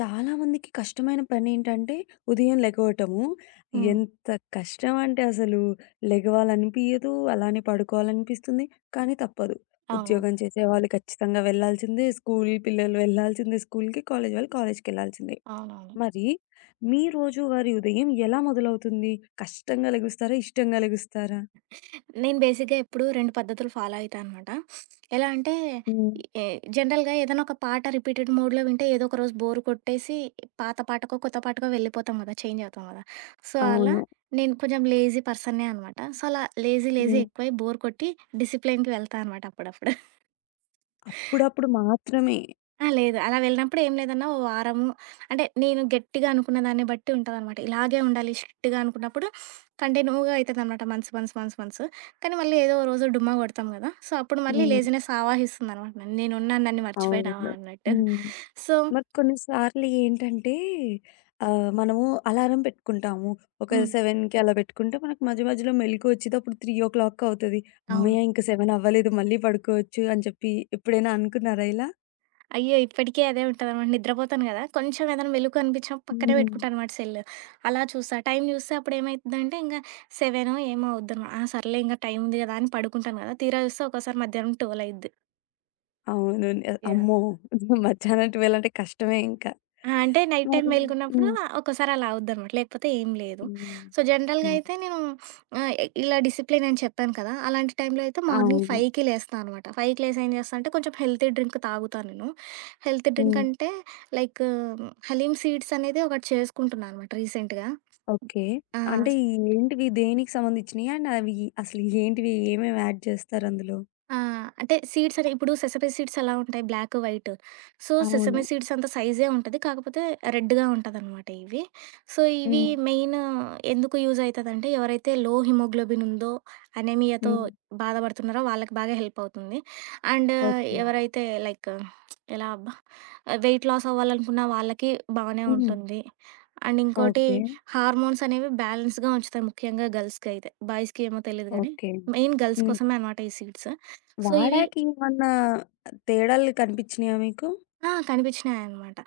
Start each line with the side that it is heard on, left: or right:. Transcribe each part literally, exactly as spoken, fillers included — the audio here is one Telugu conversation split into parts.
left: చాలామందికి కష్టమైన పనేంటంటే, ఉదయం లెగవటము.
right: హ్మ్.
left: ఎంత కష్టం అంటే అసలు లెగవాలనిపియదు, అలానే పడుకోవాలనిపిస్తుంది, కానీ తప్పదు.
right: అవునవును.
left: ఉద్యోగం చేసేవాళ్ళు ఖచ్చితంగా వెళ్ళాల్సిందే, స్కూల్ పిల్లలు వెళ్ళాల్సిందే స్కూల్‌కి, కాలేజీ వాళ్ళు కాలేజీకెళ్ళాల్సిందే.
right: అవునవును.
left: మరి మీ రోజువారీ ఉదయం ఎలా మొదలవుతుంది? కష్టంగా లెగుస్తారా? ఇష్టంగా లెగుస్తారా?
right: నేను బేసిక్‌గా ఎప్పుడూ రెండు పద్ధతులు ఫాలో అయితా అనమాట. ఎలా అంటే
left: హ్మ్.
right: ఎ జనరల్‌గా ఏదైనా ఒక పాట రిపీటెడ్ మోడ్‌లో వింటే ఏదో ఒక రోజు బోర్ కొట్టేసి పాత పాటకో, కొత్త పాటకో వెళ్ళిపోతాం కదా! చేంజ్ అవుతాం కదా! సో, అలా
left: అవును.
right: నేను కొంచెం లేజీ పర్సన్నే అనమాట. సో, అలా లేజీ లేజీ
left: హ్మ్.
right: ఎక్కువై బోర్ కొట్టి డిసిప్లిన్‌కి వెళ్తా అనమాట అప్పుడప్పుడు.
left: అప్పుడప్పుడు మాత్రమే.
right: ఆ! లేదు. అలా వెళ్ళినప్పుడు ఏం లేదన్నా ఓ వారము అంటే నేను గట్టిగా అనుకున్న దాన్ని బట్టి ఉంటదనమాట. ఇలాగే ఉండాలి స్ట్రిక్ట్‌గా అనుకున్నప్పుడు కంటిన్యూగా అయితదనమాట మంత్స్, మంత్స్, మంత్స్, మంత్స్. కానీ మళ్ళీ ఏదో ఓ రోజు డుమ్మా కొడతాం కదా! సో, అప్పుడు మళ్ళీ
left: హ్మ్.
right: లేజినెస్ ఆవాహిస్తుందనమాట. నన్ను. నేనున్నాను నన్ను మర్చిపోయినావా
left: అవును.
right: అన్నట్టు.
left: హ్మ్.
right: సో
left: మరి కొన్ని సార్లు ఏంటంటే ఆహ్, మనము అలారం పెట్టుకుంటాము. ఒక
right: హ్మ్.
left: ఏడుకి అలా పెట్టుకుంటే మనకు మధ్య మధ్యలో మెలుకువ వచ్చిద్ది. అప్పుడు మూడు అవుతది.
right: అవును.
left: హమ్మయ్య! ఇంక ఏడు అవ్వలేదు మళ్ళీ పడుకోవచ్చు అని చెప్పి ఎప్పుడైనా అనుకున్నారా ఇలా?
right: అయ్యో! ఇప్పటికే అదే ఉంటదనమాట. నిద్రపోతాను గదా! కొంచెం ఏదైనా వెలుగు కనిపించినప్పుడు పక్కనే
left: హ్మ్.
right: పెట్టుకుంటాననమాట సెల్లు. అలా చూస్తా. టైం చూస్తే అప్పుడేమైద్దంటే ఇంగా ఏడు ఏమో అవుద్దనమాట. ఆ! సర్లే ఇంగా టైం ఉంది గదా! అని పడుకుంటాను గదా! తీరా చూస్తే ఒక్కోసారి మధ్యాహ్నం పన్నెండు అయిద్ది.
left: అవును. నే
right: యాహ్!
left: అమ్మో! మధ్యాహ్నం పన్నెండు అంటే కష్టమే ఇంకా.
right: ఆ! అంటే నైట్ టైమ్
left: మరి
right: మేలుకున్నప్పుడు
left: హ్మ్.
right: ఒక్కోసారి అలా అవుద్దనమాట. లేకపోతే ఏం లేదు.
left: హ్మ్.
right: సో, జనరల్‌గా
left: హ్మ్.
right: అయితే నేను ఆహ్, ఇలా డిసిప్లిన్ అని చెప్పాను కదా! అలాంటి టైంలో అయితే మార్నింగ్
left: అవును.
right: 5కి లేస్తా అనమాట. 5కి లేసి ఏం చేస్తా అంటే కొంచెం హెల్తీ డ్రింక్ తాగుతా నేను. హెల్తీ డ్రింక్
left: హ్మ్.
right: అంటే లైక్ హలీమ్ సీడ్స్ అనేది ఒకటి చేసుకుంటున్నా అనమాట రీసెంట్‌గా.
left: ఓకే.
right: ఆ!
left: అంటే ఈ ఏంటివి దేనికి సంబంధించినయి? అండ్ అవి అసలు ఏంటివి? ఏమేమి యాడ్ చేస్తారు అందులో?
right: ఆ! అంటే సీడ్స్ అంటే ఇప్పుడు సెసమి సీడ్స్ ఎలా ఉంటాయి బ్లాక్, వైట్. సో,
left: అవును.
right: సెసమి సీడ్స్ అంత సైజే ఉంటది. కాకపోతే రెడ్‌గా ఉంటదనమాట ఇవి. సో, ఇవి
left: హ్మ్.
right: మెయిన్ ఎందుకు యూజ్ అయితదంటే ఎవరైతే లో హిమోగ్లోబిన్ ఉందో, అనీమియాతో
left: హ్మ్.
right: బాధపడుతున్నారో వాళ్ళకి బాగా హెల్ప్ అవుతుంది. And
left: okay.
right: ఎవరైతే లైక్ ఎలా అబ్బా! వెయిట్ లాస్ అవ్వాలనుకున్న వాళ్ళకి బానే
left: హ్మ్.
right: ఉంటుంది. అండ్ ఇంకోటి
left: ఓకే.
right: హార్మోన్స్ అనేవి బ్యాలెన్స్‌గా ఉంచుతాయి ముఖ్యంగా గర్ల్స్‌కైతే. బాయ్స్‌కి ఏమో తెలీదు గానీ,
left: ఓకే.
right: మెయిన్ గర్ల్స్
left: హ్మ్.
right: కోసమే అనమాట ఈ సీడ్స్. సో, ఇవి
left: వాడాక ఏమన్నా తేడాలు కనిపించినాయా మీకు?
right: ఆ! కనిపించినాయనమాట.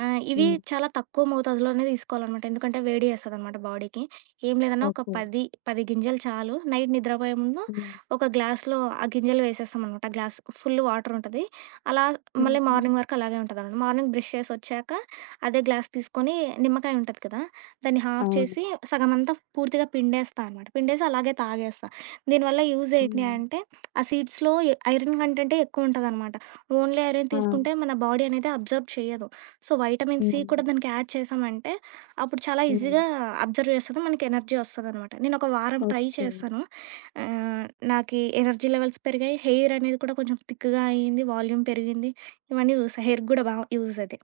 right: ఆహ్, ఇవి
left: హ్మ్.
right: చాలా తక్కువ మోతాదులోనే తీసుకోవాలనమాట. ఎందుకంటే వేడి చేస్తదనమాట బాడీకి. ఏం లేదన్నా ఒక
left: ఓకే.
right: పది, పది గింజలు చాలు. నైట్ నిద్రపోయే ముందు
left: హ్మ్.
right: ఒక గ్లాస్‌లో ఆ గింజలు వేసేస్తామనమాట. Glass full వాటరుంటది. అలా మళ్ళీ
left: హ్మ్.
right: మార్నింగ్ వరకు అలాగే ఉంటదనమాట. మార్నింగ్ బ్రష్ చేసొచ్చాక అదే గ్లాస్ తీసుకొని నిమ్మకాయ ఉంటది కదా! దాన్ని హాఫ్
left: అవును.
right: చేసి సగమంతా పూర్తిగా పిండేస్తా అనమాట. పిండేసి అలాగే తాగేస్తా. దీనివల్ల యూజ్ ఏంటి
left: హ్మ్.
right: అంటే, ఆ సీడ్స్‌లో ఎ ఐరన్ కంటెంటే ఎక్కువుంటదనమాట. ఓన్లీ ఐరన్
left: ఆ!
right: తీసుకుంటే మన బాడీ అనేది అబ్జర్వ్ చేయదు. సో, వైటమిన్ సి
left: హ్మ్.
right: కూడా దానికి యాడ్ చేశామంటే, అప్పుడు చాలా
left: హ్మ్.
right: ఈజీగా అబ్జర్వ్ చేస్తది. మనకి ఎనర్జీ వస్తదనమాట. నేనొక వారం ట్రై
left: ఓకే.
right: చేశాను. ఆహ్, నాకీ ఎనర్జీ లెవెల్స్ పెరిగాయి. హెయిర్ అనేది కూడా కొంచెం థిక్‌గా అయింది. వాల్యూమ్ పెరిగింది. ఇవన్నీ యూస్ హెయిర్‌కి గూడా బా యూజ్ అది.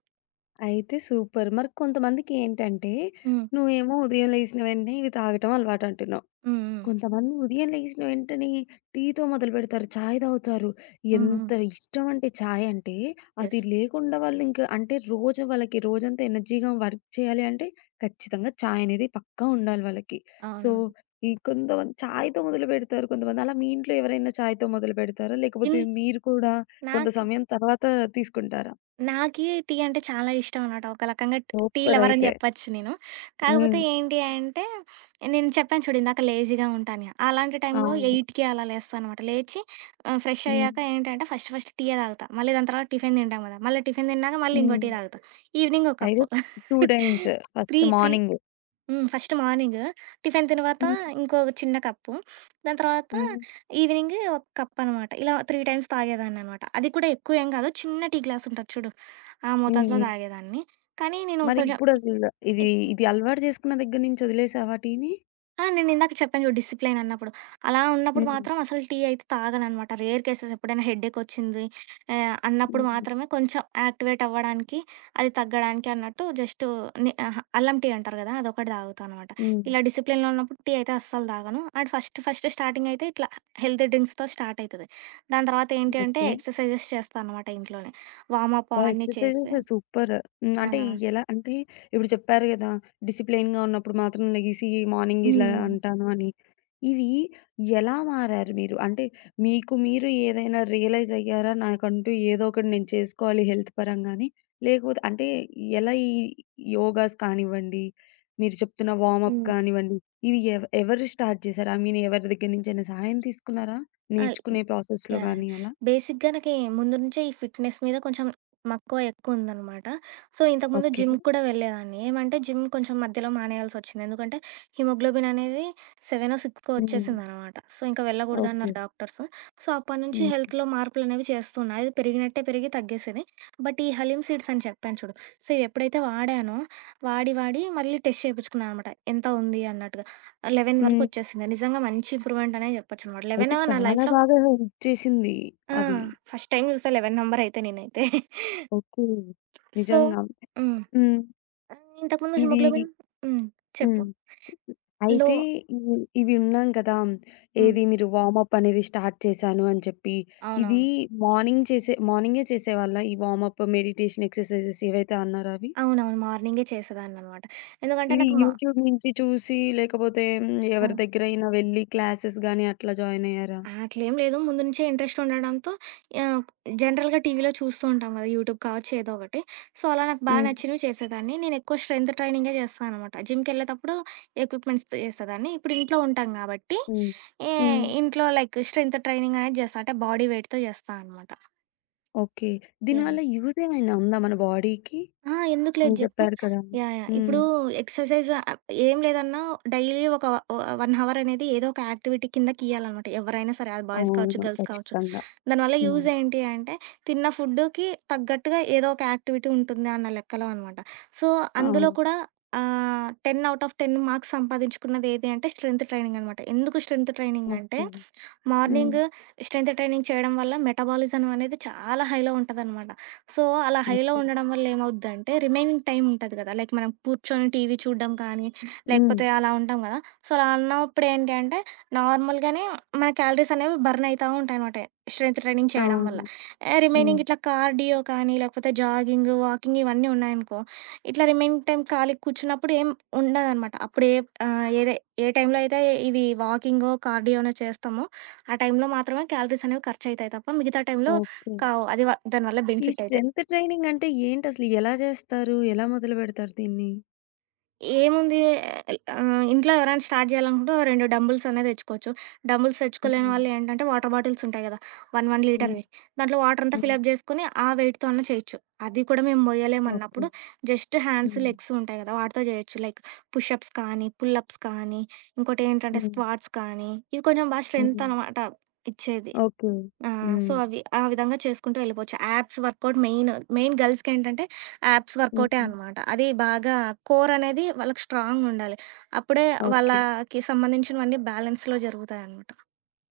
left: అయితే సూపర్. మరి కొంతమందికి ఏంటంటే,
right: హ్మ్.
left: నువ్వేమో ఉదయం లేసిన వెంటనే ఇవి తాగటం అలవాటు అంటున్నావు.
right: హ్మ్. హ్మ్.
left: కొంతమంది ఉదయం లెగిసిన వెంటనే టీ‌తో మొదలుపెడతారు. చాయ్ తాగుతారు.
right: హ్మ్. హ్మ్.
left: ఎంత ఇష్టం అంటే చాయ్ అంటే, అది
right: యెస్.
left: లేకుండా వాళ్ళు ఇంక అంటే రోజు వాళ్ళకి రోజంతా ఎనర్జీగా వర్క్ చేయాలి అంటే ఖచ్చితంగా చాయ్ అనేది పక్కా ఉండాలి వాళ్ళకి. సో,
right: అవునవును.
left: ఈ కొంతమంది చాయ్‌తో మొదలుపెడతారు కొంతమంది. అలా మీ ఇంట్లో ఎవరైనా చాయ్‌తో మొదలుపెడతారా?
right: ఇన్
left: లేకపోతే మీరు కూడా కొంత
right: నాకు
left: సమయం తర్వాత తీసుకుంటారా?
right: నాకీ టీ అంటే చాలా ఇష్టం అనమాట. ఒక రకంగా ట్ టీ
left: సూపర్
right: లవర్ అని
left: అయితే.
right: జెప్పొచ్చు నేను.
left: హ్మ్.
right: కాకపోతే ఏంటి అంటే, నేను చెప్పాను చూడు ఇందాక లేజీగా ఉంటా అని. అలాంటి టైంలో
left: అవును.
right: 8:00కి అలా లేస్తా అనమాట. లేచి ఆహ్, ఫ్రెష్
left: హ్మ్.
right: అయ్యాక ఏంటంటే ఫస్ట్ ఫస్ట్ టీయే తాగుతా. మళ్ళీ దాని తర్వాత టిఫిన్ తింటాం గదా! మళ్ళీ టిఫిన్ తిన్నాక మళ్ళీ ఇంకో
left: హ్మ్.
right: టీ తాగుతా. ఈవినింగ్ ఒక
left: అయితే
right: కప్పు.
left: రెండు times. First
right: three three
left: morning.
right: హ్మ్. First morning. టిఫిన్ తరువాత
left: హ్మ్.
right: ఇంకో చిన్న కప్పు. దాని తర్వాత
left: హ్మ్.
right: ఈవినింగ్ ఒక కప్పనమాట. ఇలా మూడు టైమ్స్ తాగేదాన్ననమాట. అది కూడా ఎక్కువేం కాదు. చిన్న టీ గ్లాస్ ఉంటది చూడు. ఆ
left: హ్మ్.
right: మోతాదులో
left: హ్మ్.
right: తాగేదాన్ని. కానీ నేను
left: మరి
right: కొంచెం
left: ఇప్పుడసలు ఇది, ఇది అలవాటు చేసుకున్న దగ్గర నుంచి వదిలేసావా టీని?
right: ఆ! నేనిందాక చెప్పాను చూడు డిసిప్లైన్ అన్నప్పుడు. అలా ఉన్నప్పుడు
left: హ్మ్.
right: మాత్రం అసలు టీ అయితే తాగననమాట. రేర్ కేసెస్ ఎప్పుడైనా హెడేకొచ్చింది ఆహ్, అన్నప్పుడు
left: హ్మ్.
right: మాత్రమే కొంచెం యాక్టివేట్ అవ్వడానికి, అది తగ్గడానికి అన్నట్టు జస్టు ని అహా! అల్లం టీ అంటారు కదా! అదొకటి తాగుతా అనమాట.
left: హ్మ్.
right: ఇలా డిసిప్లిన్‌లో ఉన్నప్పుడు టీ అయితే అస్సలు తాగను. అండ్ ఫస్ట్ ఫస్ట్ స్టార్టింగ్ అయితే ఇట్లా హెల్తీ డ్రింక్స్‌తో స్టార్ట్ అయితది. దాని తర్వాత ఏంటి అంటే
left: ఓకే.
right: ఎక్సర్‌సైజెస్ చేస్తా అనమాట ఇంట్లోనే. వార్మప్
left: అబ్బా!
right: అవన్నీ
left: ఎక్సర్‌సైజెస్
right: చేసి
left: సూపర్. హ్మ్.
right: ఆ!
left: అంటే ఎలా అంటే ఇప్పుడు చెప్పారు గదా! డిసిప్లెయిన్‌గా ఉన్నప్పుడు మాత్రం లెగిసి మార్నింగ్ ఇలా
right: హ్మ్.
left: అంటాను అని. ఇవి ఎలా మారారు మీరు? అంటే మీకు మీరు ఏదైనా రియలైజ్ అయ్యారా? నాకంటూ ఏదో ఒకటి నేను చేసుకోవాలి హెల్త్ పరంగా అని. లేకపోతే అంటే ఎలా ఈ యోగాస్ కానివ్వండి, మీరు చెప్తున్న వార్మప్
right: హ్మ్.
left: కానివ్వండి, ఇవి ఎవ ఎవరు స్టార్ట్ చేశారు? ఐ మీన్ ఎవరి దగ్గర నుంచైనా సహాయం తీసుకున్నారా?
right: ఆహ్ యాహ్!
left: నేర్చుకునే ప్రాసెస్‌లో
right: యాహ్!
left: గాని అలా?
right: బేసిక్‌గా నాకి ముందు నుంచే ఈ ఫిట్‌నెస్ మీద కొంచెం మక్కువ ఎక్కువుందనమాట. సో, ఇంతకుముందు
left: ఓకే.
right: జిమ్‌కి కూడా వెళ్ళేదాన్ని. ఏమంటే జిమ్ కొంచెం మధ్యలో మానేయాల్సొచ్చింది. ఎందుకంటే హిమోగ్లోబిన్ అనేది ఏడు సిక్స్‌కో
left: హ్మ్.
right: వచ్చేసిందనమాట. సో, ఇంక వెళ్ళకూడదు
left: ఓకే.
right: అన్నారు ఓకే. డాక్టర్స్. సో, అప్పటినుంచి
left: హ్మ్.
right: హెల్త్‌లో మార్పులనేవి చేస్తున్నా. అది పెరిగినట్టే పెరిగి తగ్గేసేది. బట్ ఈ హలీమ్ సీడ్స్ అని చెప్పాను చూడు. సో, ఇవి ఎప్పుడైతే వాడానో వాడి వాడి మళ్ళీ టెస్ట్ చేపించుకున్నా అనమాట. ఎంత ఉంది అన్నట్టుగా. పదకొండు వరకు
left: హ్మ్.
right: వచ్చేసింది. నిజంగా మంచి ఇంప్రూవ్‌మెంట్ అనే చెప్పొచ్చనమాట.
left: అయితే
right: పదకొండు నా
left: చాలా
right: లైఫ్‌లో
left: బాగా హెల్ప్ చేసింది
right: ఆ!
left: అవి.
right: ఫస్ట్ టైమ్ జూసా పదకొండు నంబరయితే నేనైతే.
left: ఓకే.
right: సో
left: నిజంగా.
right: హ్మ్.
left: హ్మ్.
right: ఆహ్, ఇంతకుముందు
left: ఇవి
right: హిమోగ్లోబిన్ హ్మ్. చెప్పు.
left: హ్మ్.
right: లో
left: అయితే ఇవి ఇవి ఉన్నాం కదా!
right: హ్మ్.
left: ఏది మీరు వార్మప్ అనేది స్టార్ట్ చేశాను అని చెప్పి, ఇది
right: అవునవును.
left: మార్నింగ్ చేసే మార్నింగే చేసేవాళ్ళా? ఈ వార్మప్, మెడిటేషన్ ఎక్సర్‌సైజెస్ ఏవైతే అన్నారో అవి?
right: అవునవును. మార్నింగే చేసేదాన్ననమాట. ఎందుకంటే
left: ఇది
right: నాకు మా
left: యూట్యూబ్ నుంచి చూసి లేకపోతే హ్మ్, ఎవరి
right: హ్మ్.
left: దగ్గరైనా వెళ్లి క్లాసెస్ గాని అట్లా జాయిన్ అయ్యారా?
right: అట్లేం లేదు. ముందు నుంచే ఇంట్రెస్ట్ ఉండడంతో ఆహ్, జనరల్‌గా టీవీలో చూస్తూ ఉంటాం గదా! యూట్యూబ్ కావచ్చు ఏదో ఒకటి. సో, అలా నాకు బా
left: హ్మ్.
right: నచ్చినవి చేసేదాన్ని. నేనెక్కువ స్ట్రెంత్ ట్రైనింగే చేస్తా అనమాట. జిమ్‌కెళ్ళేటప్పుడు ఎక్విప్‌మెంట్స్‌తో చేసేదాన్ని. ఇప్పుడు ఇంట్లో ఉంటాం గాబట్టి,
left: హ్మ్.
right: ఏ
left: హ్మ్.
right: ఇంట్లో లైక్ స్ట్రెంత్ ట్రైనింగ్ అనేది చేస్తా. అంటే బాడీ వెయిట్‌తో చేస్తా అనమాట.
left: ఓకే.
right: యాహ్!
left: దీనివల్ల యూజ్ ఏమైనా ఉందా మన బాడీకి?
right: ఆ! ఎందుకు లేదు
left: మీరు
right: జెప్పు.
left: చెప్పారు కదండీ.
right: యాహ్! యాహ్!
left: హ్మ్.
right: ఇప్పుడు ఎక్సర్‌సైజ్ ఆహ్, ఏం లేదన్నా డైలీ ఒక వ ఒక అవర్ అనేది ఏదో ఒక యాక్టివిటీ కిందకియ్యాలనమాట. ఎవరైనా సరే అది బాయ్స్ కావచ్చు,
left: అవును.
right: గర్ల్స్ కావచ్చు.
left: ఖచ్చితంగా.
right: దానివల్ల
left: హ్మ్.
right: యూజ్ ఏంటి అంటే తిన్న ఫుడ్‌కి తగ్గట్టుగా ఏదో ఒక యాక్టివిటీ ఉంటుంది అన్న లెక్కలో అనమాట. సో, అందులో
left: అవును.
right: కూడా ఆహ్, టెన్ ఆన్ టెన్ మార్క్స్ సంపాదించుకున్నది ఏది అంటే స్ట్రెంత్ ట్రైనింగ్ అనమాట. ఎందుకు స్ట్రెంత్ ట్రైనింగ్ అంటే
left: ఓకే. హ్మ్.
right: మార్నింగ్ స్ట్రెంత్ ట్రైనింగ్ చేయడం వల్ల మెటబాలిజం అనేది చాలా హైలో ఉంటదనమాట. సో, అలా హైలో
left: ఓకే.
right: ఉండడం వల్ల ఏమవుద్దంటే, రిమైనింగ్ టైమ్ ఉంటది కదా! లైక్ మనం కూర్చొని టీవీ చూడడం కానీ,
left: హ్మ్.
right: లేకపోతే అలా ఉంటాం కదా! సో, అలా ఉన్నప్పుడు ఏంటి అంటే, నార్మల్‌గానే మన క్యాలరీస్ అనేవి బర్న్ అయితా ఉంటాయనమాట. స్ట్రెంత్ ట్రైనింగ్ చేయడం వల్ల.
left: అవును.
right: ఆహ్,
left: హ్మ్.
right: రిమైనింగ్ ఇట్లా కార్డియో కానీ, లేకపోతే జాగింగ్, వాకింగ్ ఇవన్నీ ఉన్నాయనుకో, ఇట్లా రిమైనింగ్ టైమ్ ఖాళీగా కూర్చున్నప్పుడు ఏం ఉండదనమాట. అప్పుడు ఏ ఆహ్, ఏదే ఏ టైంలో అయితే ఇవి వాకింగో, కార్డియోనో చేస్తామో, ఆ టైంలో మాత్రమే క్యాలరీస్ అనేవి ఖర్చయితాయి తప్ప, మిగతా టైంలో
left: ఓకే.
right: కావు. అది వ దానివల్ల
left: ఈ
right: బెనిఫిట్ అయితే.
left: స్ట్రెంత్ ట్రైనింగ్ అంటే ఏంటసలు? ఎలా చేస్తారు? ఎలా మొదలుపెడతారు దీన్ని?
right: ఏముంది ఆహ్, ఇంట్లో ఎవరైనా స్టార్ట్ చేయాలనుకుంటే ఓ రెండు డంబుల్స్ అనేది తెచ్చుకోవచ్చు. డంబుల్స్ తెచ్చుకోలేని
left: హ్మ్.
right: వాళ్ళు ఏంటంటే వాటర్ బాటిల్స్ ఉంటాయి కదా! ఒక, ఒక
left: హ్మ్.
right: లీటర్‌వి. దాంట్లో వాటర్ అంతా
left: హ్మ్.
right: ఫిలప్ చేసుకొని ఆ వెయిట్‌తో అన్నా చేయొచ్చు. అది కూడా మేము
left: ఓకే.
right: మొయ్యలేమన్నప్పుడు జస్ట్ హ్యాండ్స్,
left: హ్మ్.
right: లెగ్స్ ఉంటాయి కదా! వాటితో చేయొచ్చు. లైక్ పుష్ అప్స్ కానీ, పుల్ అప్స్ కానీ, ఇంకోటేంటంటే
left: హ్మ్.
right: స్క్వాట్స్ కానీ, ఇవి కొంచెం బాగా
left: హ్మ్.
right: స్ట్రెంత్ అనమాట ఇచ్చేది.
left: ఓకే.
right: ఆ! సో,
left: హ్మ్.
right: అవి ఆ విధంగా చేసుకుంటూ వెళ్ళిపోవచ్చు. Abs workout main. మెయిన్ గర్ల్స్‌కేంటంటే యాప్స్ వర్కౌటే
left: హ్మ్.
right: అనమాట. అది బాగా కోర్ అనేది వాళ్ళకి స్ట్రాంగుండాలి. అప్పుడే
left: ఓకే.
right: వాళ్ళకి సంబంధించినవన్నీ బ్యాలెన్స్‌లో జరుగుతాయనమాట.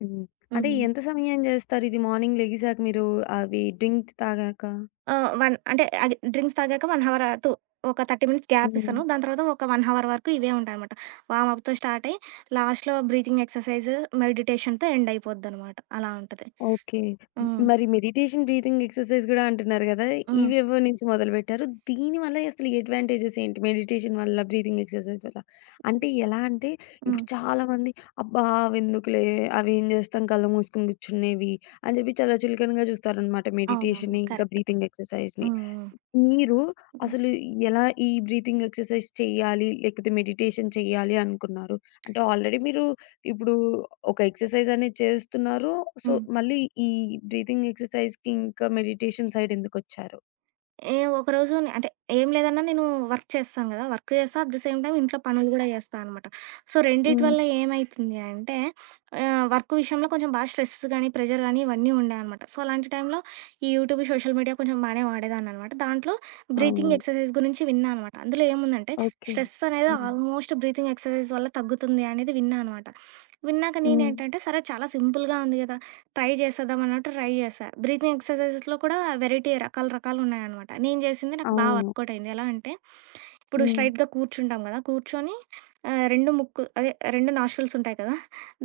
left: హ్మ్. అంటే
right: హ్మ్.
left: ఎంత సమయం చేస్తారు ఇది మార్నింగ్ లెగిసాక మీరు అవి డ్రింక్ తాగాక?
right: ఆహ్, వన్ అంటే అది డ్రింక్స్ తాగాక ఒక హవర్ టూ ఒక ముప్పై మినిట్స్ గ్యాప్
left: హ్మ్.
right: ఇస్తాను. దాని తర్వాత ఒక 1 హవర్ వరకు ఇవే ఉంటాయనమాట. వార్మప్‌తో స్టార్ట్ అయ్యి లాస్ట్‌లో బ్రీతింగ్ ఎక్సర్‌సైజ్, మెడిటేషన్‌తో ఎండ్ అయిపోద్దనమాట. అలా ఉంటది.
left: ఓకే.
right: హ్మ్.
left: మరి మెడిటేషన్, బ్రీతింగ్ ఎక్సర్‌సైజ్ గూడా అంటున్నారు గదా!
right: హ్మ్.
left: ఇవేవో నుంచి మొదలుపెట్టారు. దీనివల్ల అసలు అడ్వాంటేజెస్ ఏంటి? మెడిటేషన్ వల్ల, బ్రీతింగ్ ఎక్సర్‌సైజ్ వల్ల? అంటే ఎలా అంటే, ఇప్పుడు
right: హ్మ్.
left: చాలామంది అబ్బా! అవెందుకులే అవేం జేస్తాం కళ్ళు మూసుకొని గూర్చునేవి అని జెప్పి చాలా చులకనగా జూస్తారనమాట
right: అవునవును.
left: మెడిటేషన్‌ని, ఇంకా
right: కరెక్ట్.
left: బ్రీతింగ్ ఎక్సర్‌సైజ్‌ని.
right: హ్మ్. హ్మ్.
left: మీరు
right: హ్మ్.
left: అసలు ఎలా ఈ బ్రీతింగ్ ఎక్సర్‌సైజ్ చెయ్యాలి? లేకపోతే మెడిటేషన్ చెయ్యాలి అనుకున్నారు? అంటే ఆల్రెడీ మీరు ఇప్పుడు ఒక ఎక్సర్సైజ్ అనేది చేస్తున్నారు. సో,
right: హ్మ్.
left: మళ్ళీ ఈ బ్రీతింగ్ ఎక్సర్సైజ్‌కి ఇంకా మెడిటేషన్ సైడ్ ఎందుకొచ్చారు?
right: ఏ ఒకరోజు నే అంటే ఏం లేదన్నా నేను వర్క్ చేస్తాను గదా! వర్క్ చేస్తా. అట్ ది సేమ్ టైమ్ ఇంట్లో పనులు గూడా చేస్తా అనమాట. సో, రెండిటి
left: హ్మ్.
right: వల్ల ఏమైతుంది అంటే ఆహ్, వర్క్ విషయంలో కొంచెం బాగా స్ట్రెస్ గానీ, ప్రెషర్ గానీ ఇవన్నీ ఉండే అనమాట. సో, అలాంటి టైంలో ఈ యూట్యూబ్, సోషల్ మీడియా కొంచెం బానే వాడేదాన్ననమాట. దాంట్లో బ్రీతింగ్
left: అవును.
right: ఎక్సర్సైజ్ గురించి విన్నా అనమాట. అందులో ఏముందంటే
left: ఓకే.
right: స్ట్రెస్ అనేది
left: హ్మ్.
right: ఆల్మోస్ట్ బ్రీతింగ్ ఎక్సర్సైజ్ వల్ల తగ్గుతుంది అనేది విన్నా అనమాట. విన్నాక
left: హ్మ్.
right: నేనేంటంటే సరే చాలా సింపుల్‌గా ఉంది గదా! ట్రై చేసేద్దాం అన్నట్టు ట్రై చేశా. బ్రీతింగ్ ఎక్సర్‌సైజెస్‌లో కూడా వెరైటీ రకాలు రకాలు ఉన్నాయనమాట. నేను చేసింది నాకు బా
left: అవును.
right: వర్కౌట్ అయింది. ఎలా అంటే, ఇప్పుడు
left: హ్మ్.
right: స్ట్రెయిట్‌గా కూర్చుంటాం కదా! కూర్చొని ఆహ్, రెండు ముక్కు అదే రెండు నాస్ట్రిల్స్ ఉంటాయి కదా!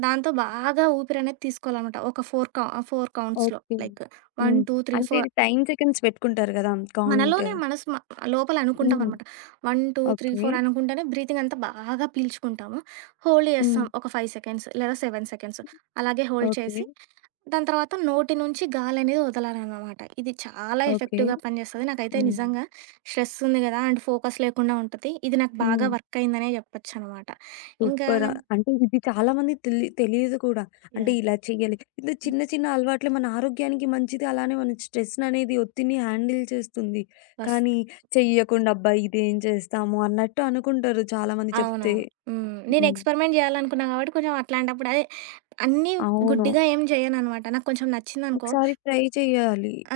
right: దాంతో బాగా ఊపిరి అనేది తీసుకోవాలనమాట. ఒక నాలుగు కౌ నాలుగు కౌంట్స్‌లో
left: ఓకే.
right: లైక్ ఒకటి,
left: హ్మ్.
right: రెండు, మూడు,
left: అంటే
right: నాలుగు
left: ఇది టైమ్ సెకండ్స్ పెట్టుకుంటారు గదా! కౌంట్.
right: మనలోనే మనసు మ లోపల అనుకుంటాం
left: హ్మ్.
right: అనమాట. ఒకటి, రెండు, మూడు,
left: ఓకే.
right: నాలుగు అనుకుంటేనే బ్రీతింగ్ అంతా బాగా పీల్చుకుంటాము. హోల్డ్
left: హ్మ్.
right: చేస్తాం ఒక ఐదు సెకండ్స్ లేదా ఏడు సెకండ్స్. అలాగే హోల్డ్
left: ఓకే.
right: చేసి, దాని తర్వాత నోటి నుంచి గాలనేది వదలాలనమాట. ఇది చాలా
left: ఓకే.
right: ఎఫెక్టివ్‌గా పనిచేస్తది. నాకైతే
left: హ్మ్.
right: నిజంగా స్ట్రెస్ ఉంది కదా! అండ్ ఫోకస్ లేకుండా ఉంటది. ఇది నాకు బాగా
left: హ్మ్.
right: వర్క్ అయిందనే చెప్పొచ్చనమాట. ఇంకా
left: సూపర్. అంటే ఇది చాలా మందికి తెలి తెలీదు కూడా. అంటే
right: యాహ్!
left: ఇలా చెయ్యాలి. ఇది
right: హ్మ్.
left: చిన్న చిన్న అలవాట్లే మన ఆరోగ్యానికి మంచిది. అలానే మన స్ట్రెస్‌ననేది, ఒత్తిడిని హ్యాండిల్ చేస్తుంది.
right: బస్.
left: కానీ చెయ్యకుండా అబ్బా! ఇదేం చేస్తాము అన్నట్టు అనుకుంటారు చాలామంది చెప్తే.
right: అవునవును. హ్మ్. నేను
left: హ్మ్.
right: ఎక్స్‌పెరిమెంట్ జేయాలనుకున్నా గాబట్టి కొంచెం అట్లాంటప్పుడు అదే అన్నీ
left: అవును.
right: గుడ్డిగా ఏం జేయననమాట. నాకు కొంచెం నచ్చిందనుకో
left: ఒకసారి ట్రై చేయాలి.
right: ఆ!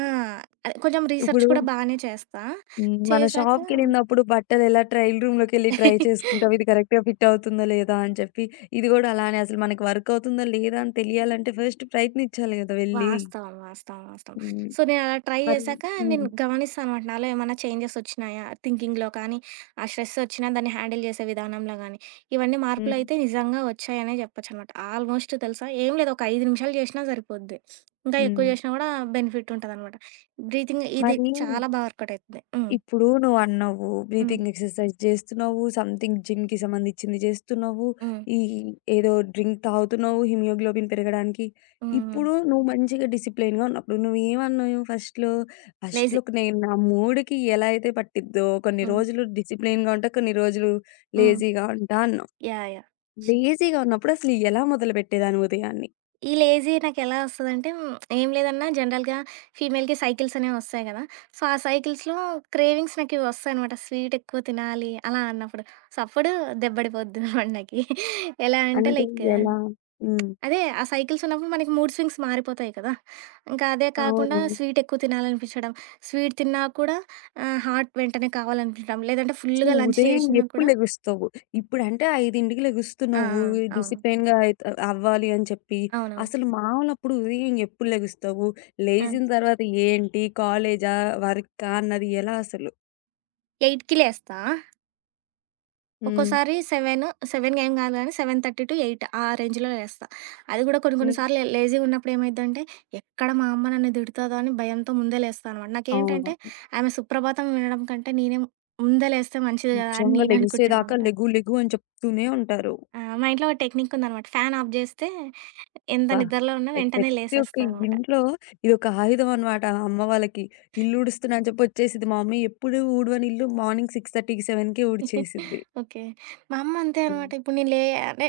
right: అదే కొంచెం రీసెర్చ్
left: ఇప్పుడు
right: కూడా బానే చేస్తా.
left: హ్మ్. మన
right: చేశాక
left: షాప్‌కెళ్ళినప్పుడు బట్టలు ఎలా ట్రయల్ రూమ్‌లోకెళ్ళి ట్రై చేసుకుంటాం. ఇది కరెక్ట్‌గా ఫిట్ అవుతుందా లేదా అని చెప్పి. ఇది గూడా అలానే అసలు మనకి వర్క్ అవుతుందా లేదా అని తెలియాలంటే ఫస్ట్ ప్రయత్నించాలి గదా! వెళ్లి.
right: వాస్తవం. వాస్తవం. వాస్తవం.
left: హ్మ్.
right: సో, నేనలా ట్రై
left: మరి
right: జేశాక నేను
left: హ్మ్.
right: గమనిస్తానమాట. నాలో ఏమన్నా చేంజెస్ ఒచ్చినాయా? థింకింగ్‌లో కానీ, ఆ స్ట్రెస్ ఒచ్చినా దాన్ని హ్యాండిల్ జేసే విధానంలో గానీ, ఇవన్నీ
left: హ్మ్.
right: మార్పులయితే నిజంగా ఒచ్చాయనే జెప్పొచ్చనమాట. ఆల్మోస్ట్ తెలుసా ఏం లేదు. ఒక ఐదు నిమిషాలు జేషినా సరిపోద్ది. ఇంకా ఎక్కువ
left: హ్మ్.
right: జేషినా గూడా బెనిఫిట్ ఉంటదనమాట. బ్రీతింగ్ ఇది
left: మరి
right: చాలా బా వర్కౌట్ అయితది. హ్మ్.
left: ఇప్పుడు నువ్వన్నావు
right: హ్మ్.
left: బ్రీతింగ్ ఎక్సర్‌సైజ్ చేస్తున్నావు, సంథింగ్ జిమ్‌కి సంబంధించింది చేస్తున్నావు,
right: హ్మ్.
left: ఈ ఏదో డ్రింక్ తాగుతున్నావు హిమోగ్లోబిన్ పెరగడానికి.
right: హ్మ్. హ్మ్.
left: ఇప్పుడు నువ్వు మంచిగా డిసిప్లైన్‌గా ఉన్నప్పుడు నువ్వేమన్నావు ఫస్ట్‌లో?
right: లేజీ.
left: ఫస్ట్‌లో నేను నా మూడ్‌కి ఎలా అయితే పట్టిద్దో కొన్ని
right: హ్మ్.
left: రోజులు డిసిప్లైన్‌గా ఉంటా, కొన్ని రోజులు
right: హ్మ్.
left: లేజీగా ఉంటా అన్నావు.
right: యాహ్! యాహ్!
left: లేజీగా ఉన్నప్పుడు అసలు ఎలా మొదలుపెట్టేదానివి ఉదయాన్ని?
right: ఈ లేజీ నాకెలా వస్తదంటే హ్మ్, ఏం లేదన్నా జనరల్‌గా ఫీమేల్‌కి సైకిల్స్ అనేవి వస్తాయి గదా! సో, ఆ సైకిల్స్‌లో క్రేవింగ్స్ నాకివి వస్తాయనమాట. స్వీట్ ఎక్కువ తినాలి అలా అన్నప్పుడు. సో, అప్పుడు దెబ్బడిపోద్ది బండకి. ఎలా అంటే
left: అంటే
right: లైక్
left: ఎలా? హ్మ్.
right: అదే ఆ సైకిల్స్ ఉన్నప్పుడు మనకి మూడ్ స్వింగ్స్ మారిపోతాయి కదా! ఇంకా అదే కాకుండా
left: అవును.
right: స్వీట్ ఎక్కువ తినాలనిపించడం. స్వీట్ తిన్నా కూడా ఆహ్, హాట్ వెంటనే కావాలనిపించడం. లేదంటే ఫుల్‌గా
left: నువ్వు
right: లంచ్
left: ఉదయం
right: చేషినా
left: ఎప్పుడు
right: కూడా
left: లెగుస్తావు? ఇప్పుడంటే ఐదుకి
right: ఆ!
left: లెగుస్తున్నావు.
right: ఆ! అవును.
left: డిసిప్లిన్‌గా అయిత అవ్వాలి అని చెప్పి.
right: అవునవును.
left: అసలు మామూలు అప్పుడు ఉదయం ఎప్పుడు లెగుస్తావు?
right: ఆ!
left: లేచిన తర్వాత ఏంటి? కాలేజా? వర్కా? అన్నది ఎలా అసలు?
right: 8కి లేస్తా.
left: హ్మ్.
right: ఒక్కోసారి ఏడు ఏడు ఏం కాదు గానీ ఏడున్నర-ఎనిమిది ఆ రేంజ్‌లో లేస్తా. అది కూడా కొన్ని కొన్ని
left: హ్మ్.
right: సార్లు లేజీగా ఉన్నప్పుడు ఏమైద్దంటే, ఎక్కడ మా అమ్మ నన్ను తిడతదో అని భయంతో ముందే లేస్తా అనమాట.
left: అవును.
right: నాకేంటంటే ఆమె సుప్రభాతం వినడం కంటే నేనే ముందే లేస్తే మంచిది కదా! అని
left: నిజంగా
right: నేను అనుకుంటా
left: లెగిసేదాకా
right: అనమాట.
left: లెగు లెగు అని చెప్తూనే ఉంటారు.
right: ఆ! మా ఇంట్లో ఒక టెక్నిక్ ఉందనమాట. ఫ్యాన్ ఆఫ్ చేస్తే ఎంత
left: అబ్బా!
right: నిద్రలో ఉన్నా
left: అయి
right: వెంటనే
left: ప్రతి ఒక్క
right: లేసేస్తా అనమాట.
left: ఇంట్లో ఇదొక ఆయుధం అన్నమాట అమ్మ వాళ్ళకి. ఇల్లు ఊడుస్తున్నా అని చెప్పి వచ్చేసిద్ది. మా మమ్మీ ఎప్పుడు ఊడవని ఇల్లు మార్నింగ్ 6:30కి, ఏడుకే ఊడ్చేసిద్ది.
right: ఓకే. మా అమ్మ అంతే
left: హ్మ్.
right: అనమాట. ఇప్పుడు నేను లే అంటే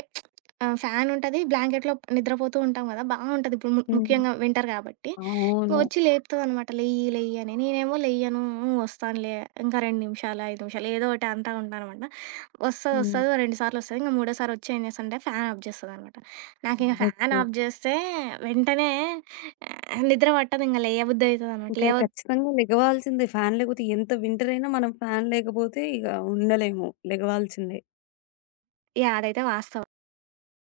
right: ఆహ్, ఫ్యాన్ ఉంటది. బ్లాంకెట్‌లో నిద్రపోతూ ఉంటాం గదా! బావుంటది. ఇప్పుడు ము
left: హ్మ్.
right: ముఖ్యంగా వింటర్ గాబట్టి.
left: అవును.
right: వచ్చి లేపుతదనమాట. "లెయ్యి, లెయ్యి" అని. నేనేమో లెయ్యను. "హ్మ్. వస్తానులే. ఇంకా రెండు నిమిషాలు, ఐదు నిమిషాలు" ఏదో ఒకటి అంటా ఉంటాననమాట. వస్తది,
left: హ్మ్.
right: వస్తది. ఓ రెండు సార్లు వస్తది. ఇంక మూడోసారి వచ్చి ఏం చేస్తానంటే ఫ్యాన్ ఆఫ్ చేస్తదనమాట. నాకింక ఫ్యాన్
left: ఓకే.
right: ఆఫ్ చేస్తే వెంటనే ఆహ్, నిద్ర పట్టదు. ఇంక లేయబుద్ధి అయితదనమాట.
left: ఇంకా
right: లేవ
left: ఖచ్చితంగా లెగవాల్సిందే. ఫ్యాన్ లేకపోతే ఎంత వింటర్ అయినా మనం ఫ్యాన్ లేకపోతే ఇగ ఉండలేము. లెగవాల్సిందే.
right: యాహ్! అదైతే వాస్తవం.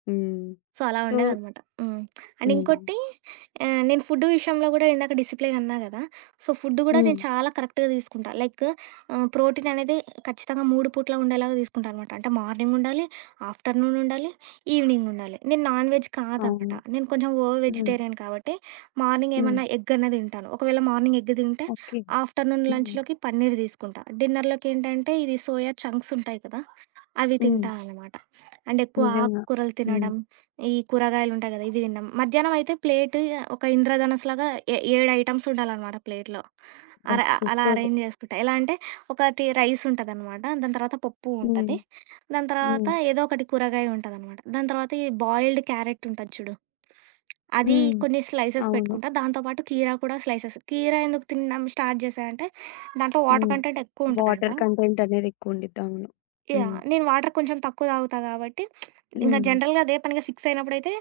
left: హ్మ్.
right: సో, అలా
left: సో
right: ఉండేదనమాట. హ్మ్. అండ్
left: హ్మ్.
right: ఇంకోటి ఆహ్, నేను ఫుడ్ విషయంలో గూడా ఇందాక డిసిప్లిన్ అన్నా గదా! సో, ఫుడ్ గూడా
left: హ్మ్.
right: నేను చాలా కరెక్ట్‌గా తీసుకుంటా. లైక్ ఆహ్, ప్రోటీన్ అనేది ఖచ్చితంగా మూడు పూట్ల ఉండేలాగా తీసుకుంటా అనమాట. అంటే మార్నింగ్ ఉండాలి, ఆఫ్టర్‌నూన్ ఉండాలి, ఈవినింగ్ ఉండాలి. నేను నాన్ వెజ్ కాదనమాట.
left: అవును.
right: నేను కొంచెం ఓవర్
left: హ్మ్.
right: వెజిటేరియన్ కాబట్టి మార్నింగ్
left: హ్మ్.
right: ఏమన్నా ఎగ్ అన్నా తింటాను. ఒకవేళ మార్నింగ్ ఎగ్ తింటే
left: ఓకే.
right: ఆఫ్టర్‌నూన్
left: హ్మ్.
right: లంచ్‌లోకి పన్నీర్ తీసుకుంటా. డిన్నర్‌లోకి ఏంటంటే ఇది సోయా చంక్స్ ఉంటాయి కదా! అవి
left: హ్మ్.
right: తింటా అనమాట. అంటే ఎక్కువ
left: నిజంగా.
right: ఆకుకూరలు
left: హ్మ్.
right: తినడం, ఈ కూరగాయలుంటాయి గదా! ఇవి తినడం. మధ్యాహ్నం అయితే ప్లేటు ఒక ఇంద్రధనస్సులాగా ఏ ఏడు ఐటెమ్స్ ఉండాలనమాట ప్లేట్‌లో.
left: అబ్బా!
right: అర అలా
left: సూపర్.
right: అరేంజ్ జేసుకుంటా. ఎలా అంటే ఒకటి రైస్ ఉంటదనమాట. దాని తర్వాత పప్పు
left: హ్మ్.
right: ఉంటది. దాని తర్వాత
left: హ్మ్.
right: ఏదో ఒకటి కూరగాయ ఉంటదనమాట. దాని తర్వాత ఈ బాయిల్డ్ క్యారెట్ ఉంటది చూడు. అది
left: హ్మ్.
right: కొన్ని స్లైసెస్
left: అవును.
right: పెట్టుకుంటా. దాంతో పాటు కీరా కూడా స్లైసెస్. కీరా ఎందుకు తినడం స్టార్ట్ జేశా అంటే దాంట్లో వాటర్
left: హ్మ్.
right: కంటెంట్ ఎక్కువ ఉంటదంట.
left: వాటర్ కంటెంట్ అనేది ఎక్కువుండిద్ది. అవును.
right: యాహ్!
left: హ్మ్.
right: నేను వాటర్ కొంచెం తక్కువ తాగుతా గాబట్టి, ఇంకా
left: హ్మ్.
right: జనరల్‌గా అదే పనిగా ఫిక్స్ అయినప్పుడైతే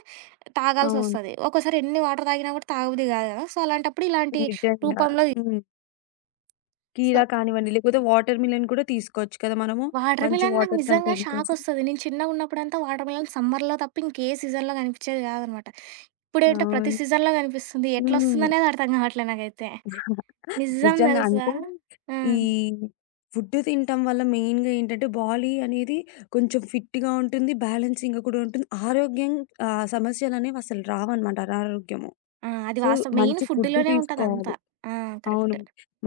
left: అవును.
right: తాగాల్సొస్తది. ఒక్కోసారి ఎన్ని వాటర్ తాగినా కూడా తాగబుద్ధి గాదు గదా! సో, అలాంటప్పుడు ఇలాంటి
left: నిజంగా.
right: రూపంలో
left: హ్మ్. కీరా
right: సో,
left: కానివ్వండి, లేకపోతే వాటర్ మిలన్ కూడా తీసుకోవచ్చు కదా మనము.
right: వాటర్
left: మంచి
right: మిలన్ నాకు
left: వాటర్
right: నిజంగా
left: కంటెంట్ కోసం.
right: షాకొస్తది. నేను చిన్నగున్నప్పుడంతా వాటర్ మిలన్ సమ్మర్‌లో తప్ప ఇంకే సీజన్‌లో గనిపిచ్చేది గాదనమాట. ఇప్పుడేంటో ప్రతి
left: అవును.
right: సీజన్‌లో గనిపిస్తుంది.
left: హ్మ్.
right: ఎట్లొస్తుందనేది అర్థం గావట్లే నాకైతే. నిజం
left: నిజంగా
right: దెలుసా?
left: అంటే
right: ఆ!
left: ఈ ఫుడ్ తినటం వల్ల మెయిన్‌గా ఏంటంటే బాడీ అనేది కొంచెం ఫిట్‌గా ఉంటుంది. బ్యాలెన్సింగ్‌గా కూడా ఉంటుంది. ఆరోగ్యం ఆహ్, సమస్యలనేవి అసలు రావన్నమాట అనారోగ్యము.
right: ఆ! అది
left: సో,
right: వాస్తవం. మెయిన్
left: మంచి ఫుడ్
right: ఫుడ్‌లోనే ఉంటదంతా.
left: తీసుకోవాలి.
right: ఆ!
left: అవును.
right: కరెక్ట్.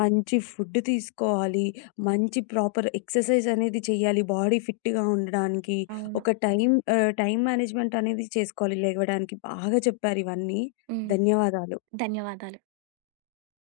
left: మంచి ఫుడ్ తీసుకోవాలి. మంచి ప్రాపర్ ఎక్సర్‌సైజ్ అనేది చేయాలి బాడీ ఫిట్‌గా ఉండడానికి.
right: అవును.
left: ఒక టైమ్ ఆహ్, టైమ్ మేనేజ్‌మెంట్ అనేది చేసుకోవాలి లెగవడానికి. బాగా చెప్పారు ఇవన్నీ.
right: హ్మ్.
left: ధన్యవాదాలు.
right: ధన్యవాదాలు.